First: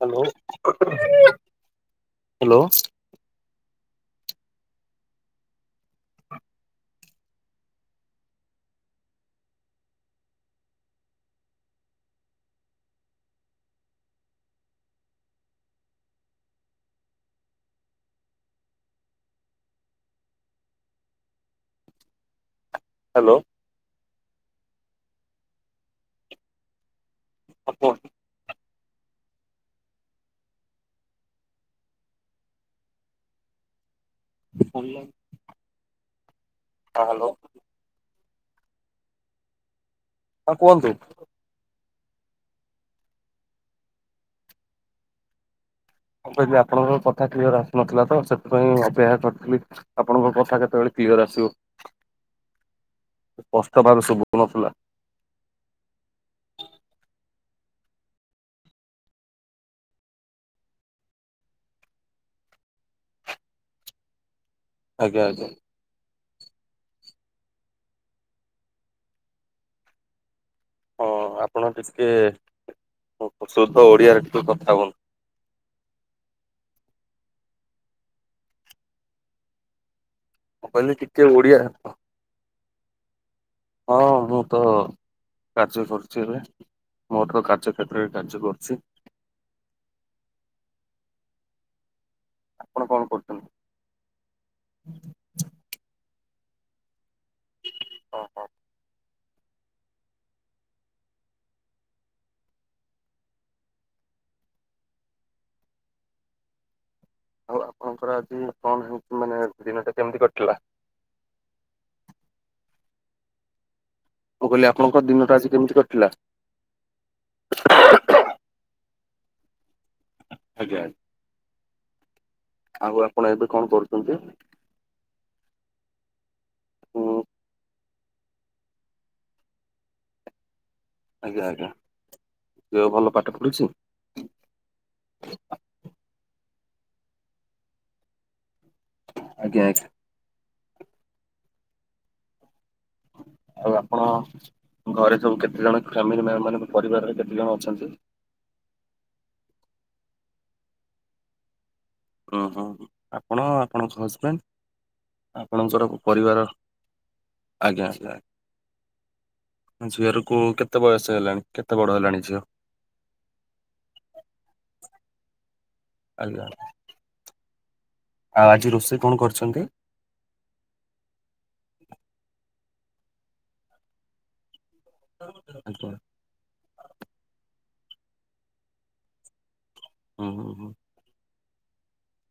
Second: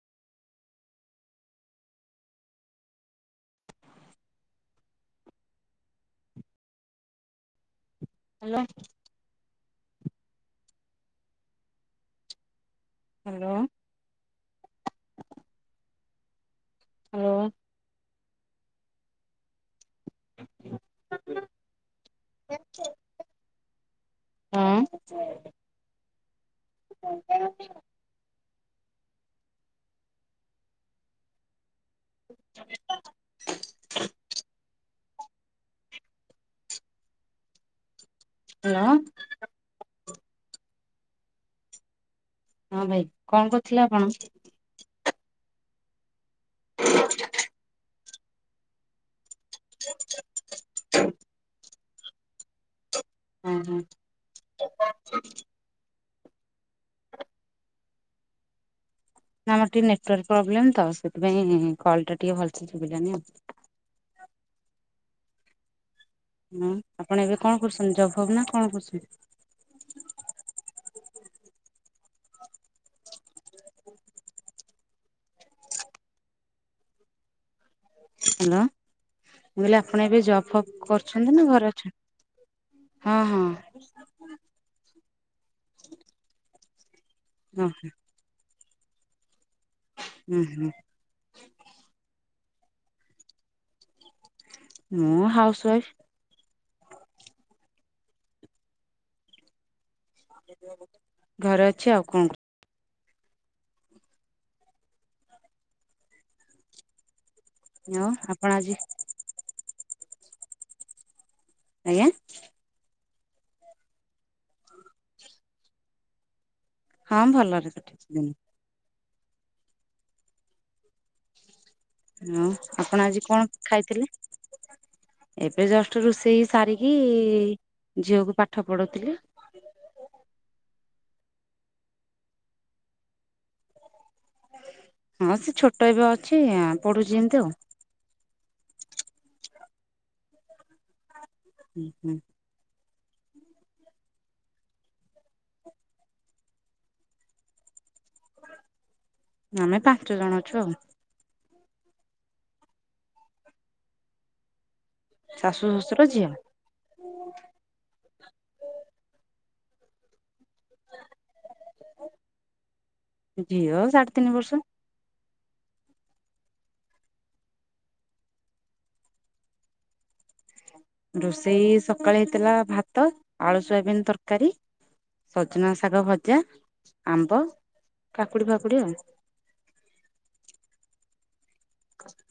Hello hello. Hello. Hello. Hello. [inaudible] Hello. ହୁଁ। [inaudible] [unintelligible] [inaudible] ଭଲ। ହଁ ହ୍ୟାଲୋ। ହ୍ୟାଲୋ। ହଁ କୁହନ୍ତୁ? ହଁ ଭାଇ। କଣ କରୁଥିଲେ ଆପଣ? ମୁଁ କହିଲି ଆପଣଙ୍କର କଥା କ୍ଲିଅର ଆସୁନଥିଲା। ତ ସେଥିପାଇଁ ଅପେକ୍ଷା କରିଥିଲି। ଖାଲି ଆପଣଙ୍କ କଥା କେତେବେଳେ କ୍ଲିଅର ଆସିବ। ହଁ ହଁ ସ୍ପଷ୍ଟ ଭାବରେ ସୁବୁ ନଥିଲା। [inaudible] ନା ଆମର ଟିକେ ନେଟୱାର୍କ ପ୍ରୋବ୍ଲେମ୍ ତ। ସେଥିପାଇଁ କଲ୍ ଟା ଟିକେ ଭଲ ସୁୁଭିଲାନି ଆଉ। ଆଜ୍ଞା। ଆଜ୍ଞା। ହୁଁ ଆପଣ ଏବେ କଣ କରୁଛନ୍ତି। ଜବ୍ ଭବ୍ ନା କଣ କରୁଛନ୍ତି? ହଁ ଆପଣ ଟିକେ ସୁଧ ଓଡ଼ିଆରେ ଟିକେ କଥା ହୁଅନ୍ତୁ। ହ୍ୟାଲୋ। ମୁଁ କହିଲି ଆପଣ ଏବେ ଜବ୍ ମୁଁ ଫବ୍ କହିଲି ଟିକେ କରୁଛନ୍ତି ନା ଓଡିଆ ଘରେ ଅଛନ୍ତି। ହଁ ହଁ। ହଁ ମୁଁ ତ କାର୍ଯ୍ୟ କରୁଛି। ଏବେ ମୋର ତ ହଁ କାର୍ଯ୍ୟକ୍ଷେତ୍ରରେ କାର୍ଯ୍ୟ କରୁଛି। ଉଁ ହୁଁ। ଆପଣ କଣ କରୁଛନ୍ତି? ମୁଁ ହାଉସ୍ୱାଇଫ୍। ଓହୋ। ଘରେ ଅଛି ଆଉ। କଣ କରୁୁ ଆଉ କରିବି ଆଉ ଆପଣଙ୍କର ଆଜି ଆପଣ କଣ। ମାନେ ଦିନଟା କେମିତି କଟିଲଥିଲା। ଆଜ୍ଞା। ମୁଁ କହିଲି ଆପଣଙ୍କ ଦିନଟା ଆଜି କେମିତି କଟିଲା? ହଁ ଭଲରେ ସେଠେଇଛି ଦିନ। ଆଜ୍ଞା। ହଁ ଆଉ ଆପଣ ଆଜି କଣ ଏବେ ଖାଇଥିଲେ? କରୁଛନ୍ତି? ଏବେ ଜଷ୍ଟ ରୋଷେଇ ସାରିକି। ଉଁ ଝିଅକୁ ପାଠ ପଢଉଥିଲି। ଆଜ୍ଞା ଆଜ୍ଞା ଝିଅ ଭଲ ପାଠ ପଢୁଛି? ହଁ ସେ ଛୋଟ [unintelligible] ଅଛି ପଢୁଛି ଏମିତି ଆଉ। ଆଜ୍ଞା [unintelligible] ହୁଁ ହୁଁ। ଆଉ ଆପଣ ଘରେ ସବୁ କେତେ ଜଣ ଫ୍ୟାମିଲି [unintelligible] ମାନେ ପରିବାରରେ କେତେ ଜଣ ଅଛନ୍ତି। ଆମେ ପାଞ୍ଚ ଜଣ ଅଛୁ ଆଉ। ଅଃ ଆପଣ ଆପଣଙ୍କ ହଜବେଣ୍ଡ ଶାଶୁ ଆପଣଙ୍କର ଶ୍ୱଶୁର ଝିଅ। ପରିବାର ଆଜ୍ଞା ଆଜ୍ଞା [unintelligible] ଝିଅ ର କୁ କେତେ ବୟସ ହେଲାଣି କେତେ ବଡ ହେଲାଣି ଝିଅ। ଝିଅ ସାଢ଼େ ତିନି ବର୍ଷ। ଆଜ୍ଞା [unintelligible] ଆଉ ଆଜି ରୋଷେଇ କଣ କରୁଛନ୍ତି। ରୋଷେଇ ସକାଳେ ହେଇଥିଲା ଭାତ ଆଳୁ ସୋୟାବିନ୍ ତରକାରୀ ସଜନା ଆଜ୍ଞା ଶାଗ ଭଜା ଆମ୍ବ କାକୁଡି ଫାକୁଡି ଆଉ। ହୁଁ ହୁଁ ହୁଁ।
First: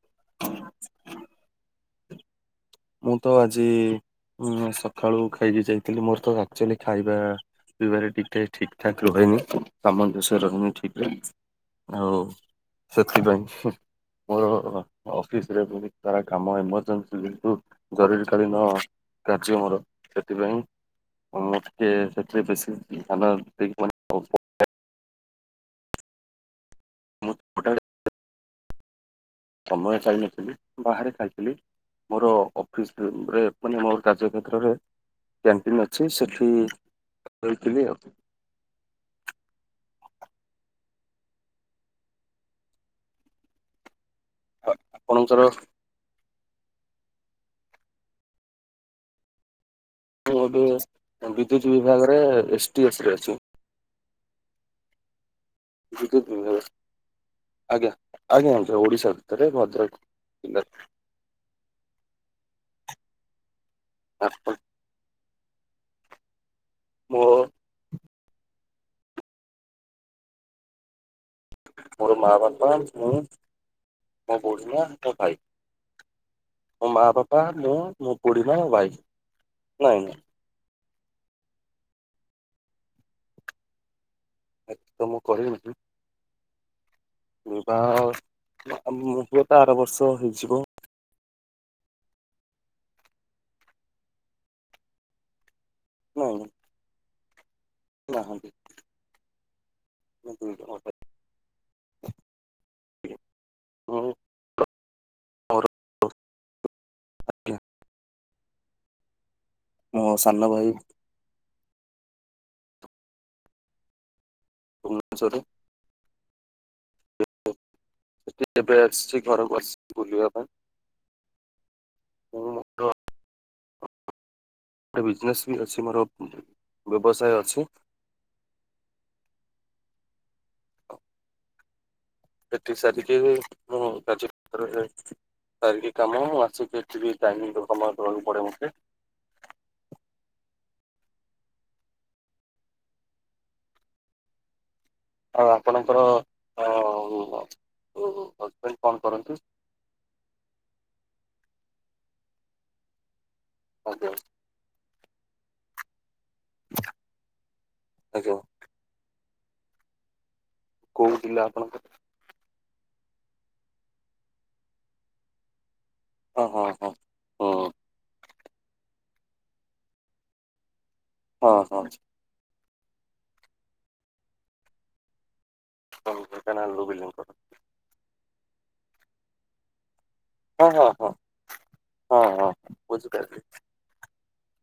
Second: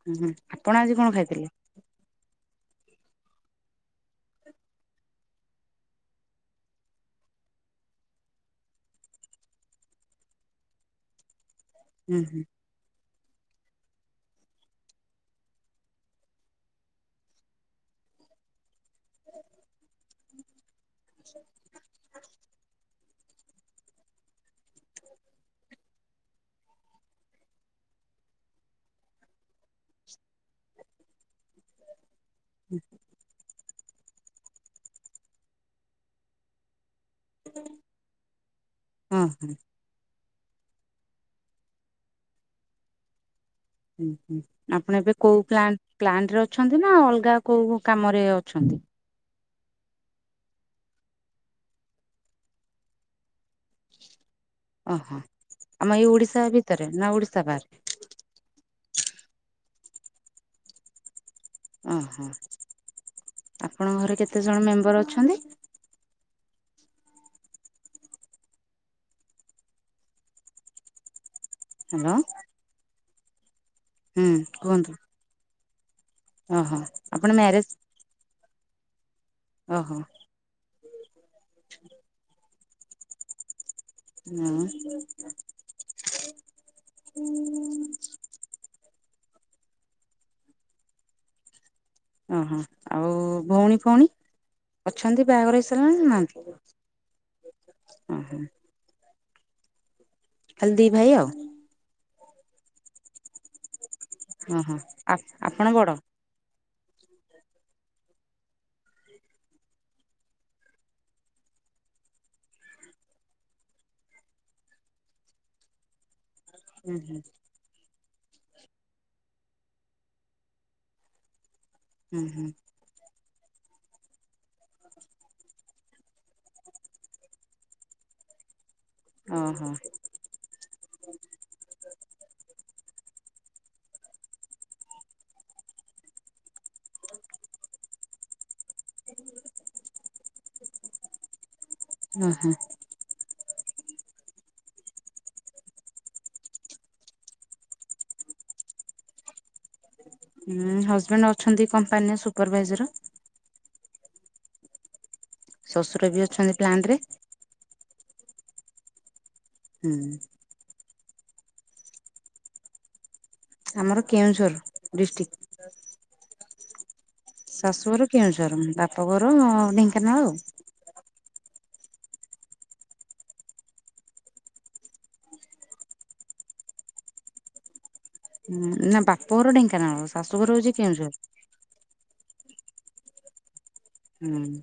ହୁଁ ହୁଁ ଆପଣ ଆଜି କଣ ଖାଇଥିଲେ। ମୁଁ ତ ଆଜି ଉଁ ସଖାଳୁ ଖାଇକି ଯାଇଥିଲି ମୋରୋ ତ ଆକ୍ଚୋଲି ଖାଇବା ପିଇବାରେ [unintelligible] ଠିକ ଠାକ ରୁହେନି ସାମଞ୍ଜସ୍ୟ ରୋହୁନି ଠିକରେ। ହୁଁ ଆଉ ହୁଁ ସେଥିପାଇଁ ମୋରୋ ଅଫିସରେ [unintelligible] ସାରା କାମ ଏମର୍ଜେନ୍ସି ଯେହେତୁ ଜରୁରୀ କାଳୀନ କାର୍ଯ୍ୟ ମୋରୋ ସେଥିପାଇଁ। [unintelligible] [unintelligible] ସେଥିରେ ବେଶୀ ଧ୍ୟାନ। [unintelligible] [unintelligible] ସମୟ ପାଇନଥିଲି ବାହାରେ ଖାଇଥିଲି ମୋରୋ ଅଫିସ [unintelligible] ରେ ମାନେ ମୋରୋ କାର୍ଯ୍ୟ କ୍ଷେତ୍ରରେ କ୍ୟାଣ୍ଟିନ ଅଛି ସେଠି [unintelligible] ଆଉ ଅହଁ। ଉଁହୁଁ ଆପଣ ଏବେ ଆପଣଙ୍କର କୋଉ ପ୍ଲା ପ୍ଲାଣ୍ଟ ରେ ଅଛନ୍ତି ନା ଅଲଗା କୋଉ କାମରେ ଅଛନ୍ତି। ମୁଁ ଏବେ ବିଦ୍ୟୁତ ବିଭାଗରେ ଏସ୍ ଟି [unintelligible] ରେ ଅଛି। ଅଃ ଆମ ଏଇ ବିଦ୍ୟୁତ ଓଡିଶା ବିଭାଗ ଭିତରେ ନା ଓଡିଶା ବାହାରେ। ଆଜ୍ଞା [unintelligible] ଓଡ଼ିଶା ଭିତରେ ଭଦ୍ରାକ। [unintelligible] ଉଁହୁଁ ଆପଣଙ୍କ ଘରେ କେତେ ଆପଣ ଜଣ ମେମ୍ବର ଅଛନ୍ତି। [unintelligible] ହ୍ୟାଲୋ ମୋର ମା ବାପା ମୁଁ ହୁଁ ମୋ ବୁଢ଼ୀ ମା କୁହନ୍ତୁ। ଆଉ ଭାଇ। ଓହୋ ମୋ ମା ଆପଣ ବାପା ମ୍ୟାରେଜ ମୁଁ ମୋ ବୁଢ଼ୀମା ଆଉ ଭାଇ। ନାଇଁ ଅଃ। ନାଇଁ [inaudible] ଏଠି ତ ମୁଁ କରିନି [unintelligible] ବିବାହ [unintelligible] ଆର ବର୍ଷ ହେଇଯିବ। ଅଃ ଆଉ ଭୋଉଣୀ ଫୋଉଣୀ ଅଛନ୍ତି ବାହାଘର ହେଇ [unintelligible] ନାଇଁ ନାହାନ୍ତି। ନାଇଁ ଓହୋ ନାହାନ୍ତି। ମୁଁ ଦୁଇ ଜଣ ଖାଲି ଦି ଭାଇ ଆଉ। ଭାଇ ମୁଁ ହଁ ହଁ ଆ ମୋର ଆପଣ ବଡ଼। ମୋ ସାନ ଭାଇ ଭୁବନେଶ୍ୱରରେ। ଉଁହୁଁ। [unintelligible] ଏବେ ଆସିଛି ଘରକୁ ଆସିି ବୁଲିବା ପାଇଁ। ମୁଁ ଉଁହୁଁ। ମୋର ଗୋଟେ ବିଜନେସ୍ ବି ଅଛି ମୋରୋ ବ୍ୟବସାୟ ଅଛି। ଅଃ। ଏଠି ସାରିକିବି ମୁଁ କାର୍ଯ୍ୟକ୍ଷେତ୍ର ଯାଏ। ସାରିକି କାମଁ ଆସିକି ଏଠି ଟାଇମ୍ ଦେବାକୁ ପଡେ ମୋତେ। ଉଁ ହୁଁ। ଆଉ ଆପଣଙ୍କର ହଜବେଣ୍ଡ କଣ କରନ୍ତି? ହଁ ହଜବେଣ୍ଡ ଅଛନ୍ତି କମ୍ପାନୀରେ ସୁପରଭାଇଜର। ଓହୋ। ଶଶୁର ବି ଅଛନ୍ତି ପ୍ଲାଣ୍ଟରେ। ଆଜ୍ଞା। ହୁଁ। କୋଉ ଜିଲ୍ଲା ଆପଣଙ୍କର? ଆମର କେଉଁଝର ଡିଷ୍ଟ୍ରିକ୍ଟ। [inaudible] ଓହୋ। ଶାଶୁଘର କେଉଝର ବାପଘର ଢେଙ୍କାନାଳ ଆଉ। ଓହୋ। ଓହୋ କାହିଁକି ନା ଆଳୁ ବିଲିଂ କରୁ। ନା ବାପାଘର ଢେଙ୍କାନଳ। ହଁ ହଁ ହଁ ହଁ ହଁ ହଁ ବୁଝିପାରିଲି। ହୁଁ।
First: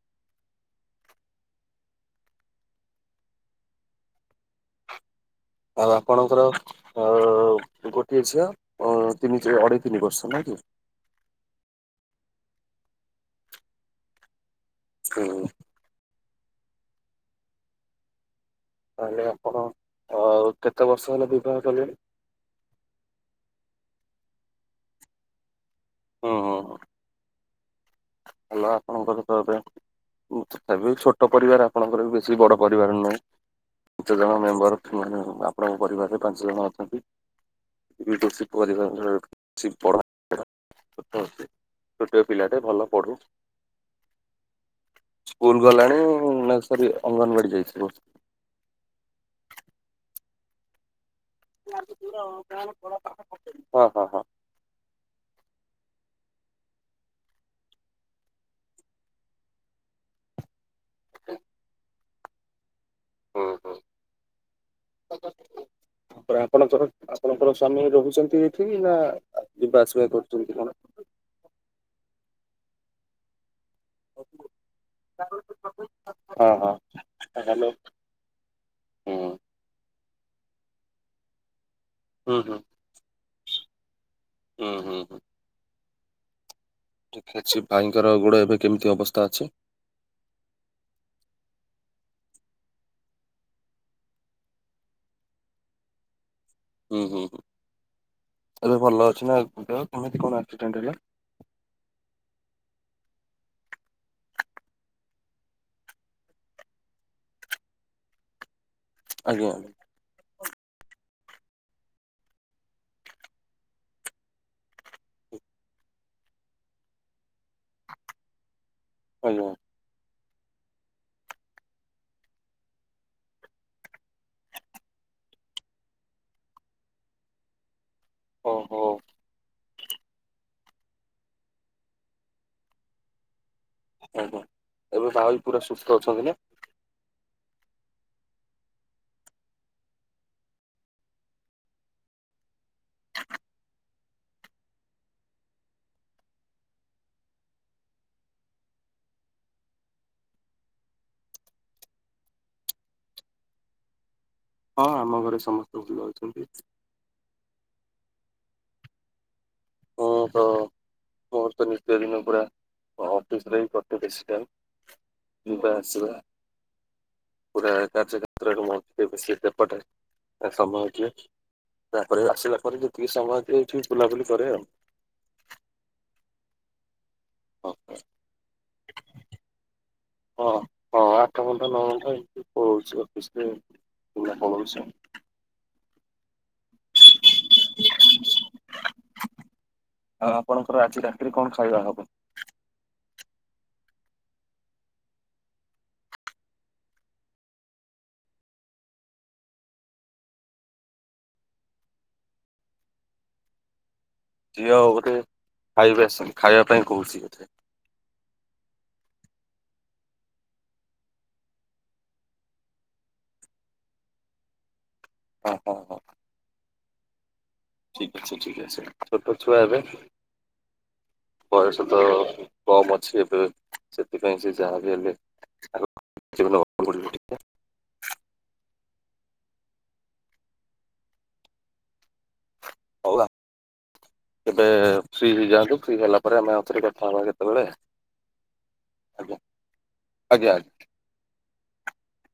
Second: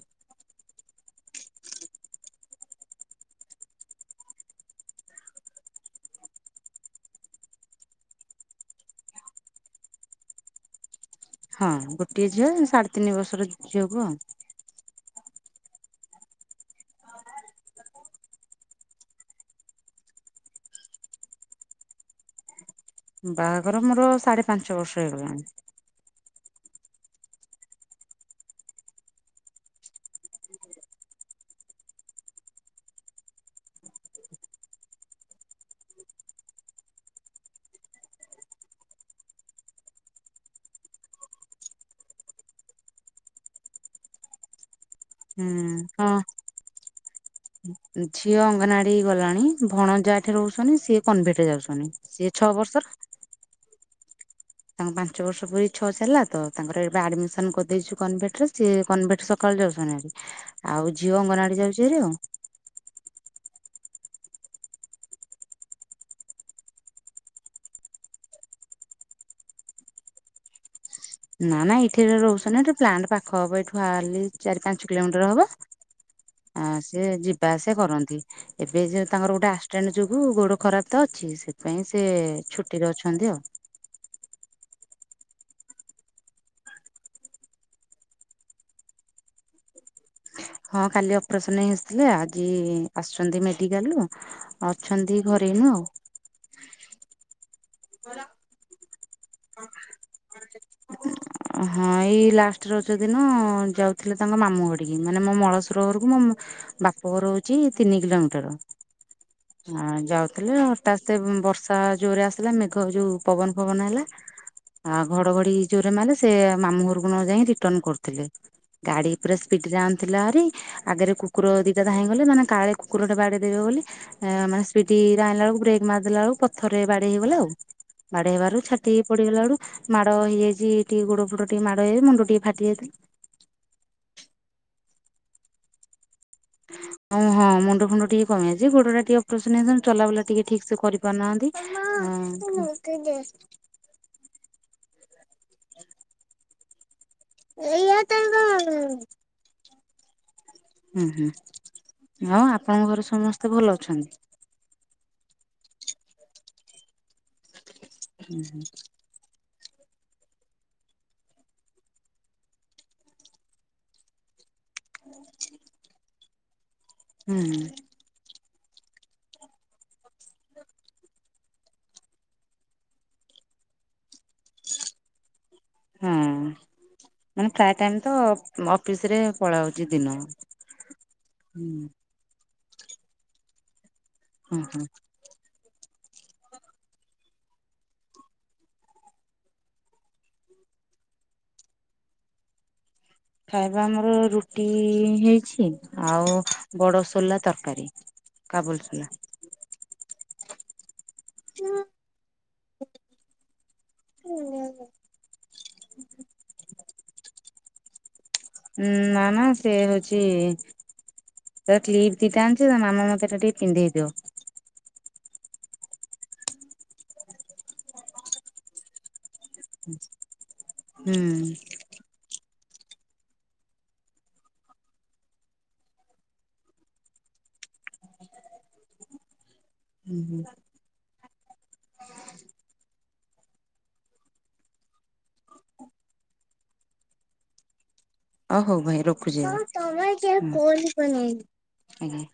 ଆଉ ଆପଣଙ୍କର ଅ ଗୋଟିଏ ଝିଅ ଅ ତିନି ଅଢେଇ ତିନି ବର୍ଷ ନାଇଁ କି? ହଁ ଗୋଟିଏ ଝିଅ ସାଢେ ତିନି ବର୍ଷର ଝିଅକୁ ଆଉ। ହଁ। ତାହେଲେ ଆପଣ କେତେ ବର୍ଷ ହେଲା ବିବାହ କଲେଣି? ବାହାଘର ମୋର ସାଢେ ପାଞ୍ଚ ବର୍ଷ ହେଇଗଲାଣି। ହୁଁ ହୁଁ ହୁଁ ହେଲ ଆପଣଙ୍କର ତ ଏବେ ତଥାପି ଛୋଟ ପରିବାର ଆପଣଙ୍କର ବି ବେଶୀ ବଡ ପରିବାର ନୁହେଁ। କେତ ଜଣ ମେମ୍ବର ଆପଣଙ୍କ ପରିବାରରେ ପାଞ୍ଚ ଜଣ ଅଛନ୍ତି। [unintelligible] ଛୋଟ ପିଲାଟେ ଭଲ ପଢୁ। ସ୍କୁଲ ହୁଁ। ଗଲାଣି ହଁ। ନା ସରି ଅଙ୍ଗନବାଡି ଯାଇଛି। ଝିଅ ଅଙ୍ଗନାଡି ଗଲାଣି ଭଣଜା ଏଠି ରହୁଛନ୍ତି ସିଏ କନଭଟେ ଯାଉଛନ୍ତି ସିଏ ଛଅ ବର୍ଷର। ହଁ ହଁ ହଁ। ତାଙ୍କୁ ପାଞ୍ଚ ବର୍ଷ ପୁରୀ ଛଅ ଚାଲିଲା ତ, ତାଙ୍କର ଏବେ ଆଡମିସନ କରିଦେଇଛୁ କନଭେଟରେ ସିଏ କନଭେଟ୍ ସକାଳେ ଯାଉଛନ୍ତି। ଆଉ ଝିଅ ଅଙ୍ଗନଆଡି ଯାଉଛି ହାରି ଆଉ। ହୁଁ ହୁଁ। ତା ଆପଣଙ୍କର ଆପଣଙ୍କର ସ୍ଵାମୀ ରହୁଛନ୍ତି ଏଠି ନା ଯିବା ଆସିବା କରୁଛନ୍ତି କଣ? ନା ନା ଏଠି ରହୁଛନ୍ତି ନା ଏ ପ୍ଲାଣ୍ଟ ପାଖ ହବ ଏଇଠୁ ହାଡଲି ଚାରି ପାଞ୍ଚ କିଲୋମିଟର ହବ। ହଁ ଆଁ ହଁ ସିଏ ଯିବା ହ୍ୟାଲୋ ଆସିବା କରନ୍ତି। ଏବେ ଯ ହୁଁ ତାଙ୍କର ଗୋଟେ ଆସିଡେଣ୍ଟ ଯୋଗୁ ଗୋଡ ଖରାପ ତ ଅଛି ସେଥିପାଇଁ ସେ ହୁଁ ଛୁଟି ଛୁଟିରେ ଅଛନ୍ତି ଆଉ। ହୁଁ ହୁଁ ହୁଁ। ଠିକ ଅଛି ଭାଇଙ୍କର ଗୋଡ ଏବେ କେମିତି ଅବସ୍ଥା ଅଛି? ହଁ କାଲି ଅପରେସନ ହେଇ ଆସିଥିଲେ ଆଜି ଆସୁଛନ୍ତି ମେଡିକାଲରୁୁ। ଅଛନ୍ତି ଘରେ ଏଇନୁ ଆଉ। ହୁଁ ହୁଁ ହୁଁ। ଘର ଏବେ ଭଲ ଅଛି ନା ଦେହନକେମିତି କଣ ଆକ୍ସିଡେଣ୍ଟ ହେଲା? ହଁ ଏଇ ଲାଷ୍ଟ ରଜ ଦିନ ଯାଉଥିଲେ ତାଙ୍କ ମାମୁଁ ଘଡିକି ମାନେ ମୋ ମଳସୁର ଘରକୁ ମୋ ବାପଘର ହଉଛି ତିନି କିଲୋମିଟର। ଆଜ୍ଞା। ଆ ଯାଉଥିଲେ ହଠାତ୍ ବର୍ଷା ଜୋରରେ ଆସିଲା ମେଘ ଯୋଉ ପବନ ଫବନ ହେଲା। ଆଉ ଘଡଘଡି ଜୋରେ ମାଇଲା ସେ ମାମୁଁ ଘରକୁ ନ ଯାଇ ରିଟର୍ଣ କରୁଥିଲେ। ଗାଡି ପୁରା ଆଜ୍ଞା ସ୍ପିଡରେ ଆଣିୁଥିଲା ଆରି ଆଗରେ କୁ କୁକୁର ଦୁଇଟା ଧାଇଁ ଗଲେ ମାନେ କାଳେ କୁକୁରା ବାଡ଼ିେଇ ଦେବେ ବୋଲି। ମାନେ ସ୍ପିଡ ଆଣିଲା ବେଳକୁ ବ୍ରେକ୍ ମାରଦେଲା ବେଳକୁ ପଥରରେ ବାଡେଇ ହେଇଗଲେ ଆଉ ବାଡେଇବାରୁ ଛା ଓହୋ ତେଇପଡ଼ଗ ଡୁ ମାଡ ହେଇଯାଇଛି ଟିକେ ଗୋଡ ଫୁଡ ଟିକେ ମାଡ଼ ହେଇ ମୁଣ୍ଡ ଟିକେ ଫାଟି ଯାଇଥିଲା। ଆଜ୍ଞା ଏବେ ଭାଇ ବି ପୁରା ସୁସ୍ଥ ଅଛନ୍ତି ନା? ହଁ ହଁ ମୁଣ୍ଡୁ ଫୁଣ୍ଡ ଟିକେ କମି ଯାଇଛି। ଗୋଡଟା ଟିକେ ଅପରେସନ ହେଇଚି ଚଲାବୁଲା ଟିକେ ଠିକ୍ ସେ କରିପାରୁନାହାନ୍ତି। ସେେ ଏଇ ତ ହୁଁ ହୁଁ, ଆଉ ଆପଣଙ୍କ ଘରେ ସମସ୍ତେ ଭଲ ଅଛନ୍ତି? ହଁ ଆମ ଘରେ ସମସ୍ତେ ଭଲ ଅଛନ୍ତି। ହୁଁ ହୁଁ। ମୁଁ ତ ମୋର ତ ନିିତ୍ୟ ଦିନ ପୁରା ଅଫିସରେ କଟେ ବେଶ ଟାଇମ୍। [unintelligible] ପୁରା କାର୍ଯ୍ୟକ୍ଷେତ୍ରରେ [unintelligible] ସମୟ ଦିଏ। ତାପରେ ଆସିଲା ପରେ ଯେତିକି ସମୟ ଅ ଏଇଠି ବୁଲାବୁଲି କରେ ଆଉ। ହଁ ମାନେ ପ୍ରାୟ ଟାଇମ ତ ଅଫିସରେ ପଳାଉଛି ଦିନ। ହଁ ହଁ ହୁଁ ଆଠଘଣ୍ଟା ନଅଘଣ୍ଟା ଏମତି ପଳଉଛି ଅଫିସରେ ଦିନ ହୁଁ ହୁଁ ପଳଉଛି। ଆଉ ଆପଣଙ୍କର ଆଜି ରାତିରେ କଣ ଖାଇବା ହବ? ଖାଇବା ଆମର ରୁଟି ହେଇଛି, ଆଉ ବଡସୋଲା ତରକାରୀ। କାବୁଲି ସୋଲା। ହଁ ଝିଅ ବୋଧେ ଖାଇବେ ଆସି ଖାଇବା ପାଇଁ କହୁଛି ବୋଧେ। ଉଁ ନା ନା ସେ ହଉଛି ତ୍ଲିପ୍ ଦିଟା ଅଣିଛି ତ ମାମ ମତେ ଏଟା ଟିକେ ପିନ୍ଧେଇ ଦିଅ। ଓହୋ। ଠିକ୍ ଅଛି ଠିକ୍ ଅଛି ଛୋଟଛୁଆ ଏବେ। ହୁଁ। ବୟସ ତ କମ୍ ଅଛି ଏବେ ସେଥିପାଇଁ ସେ ଯାହା ବିି ହେଲେ। [unintelligible] ହୁଁ ହୁଁ। [unintelligible] ଏବେ ଫ୍ରୀି ହେଇଯାଆନ୍ତୁ ଫ୍ରି ହେଲା ପରେ ଆମେ ଆଉଥରେ କଥାହବା କେତେବେଳେ। ଓ ହଉ ଭାଇ ଆଜ୍ଞା ଆଜ୍ଞା ଆଜ୍ଞା। ରଖୁଛିା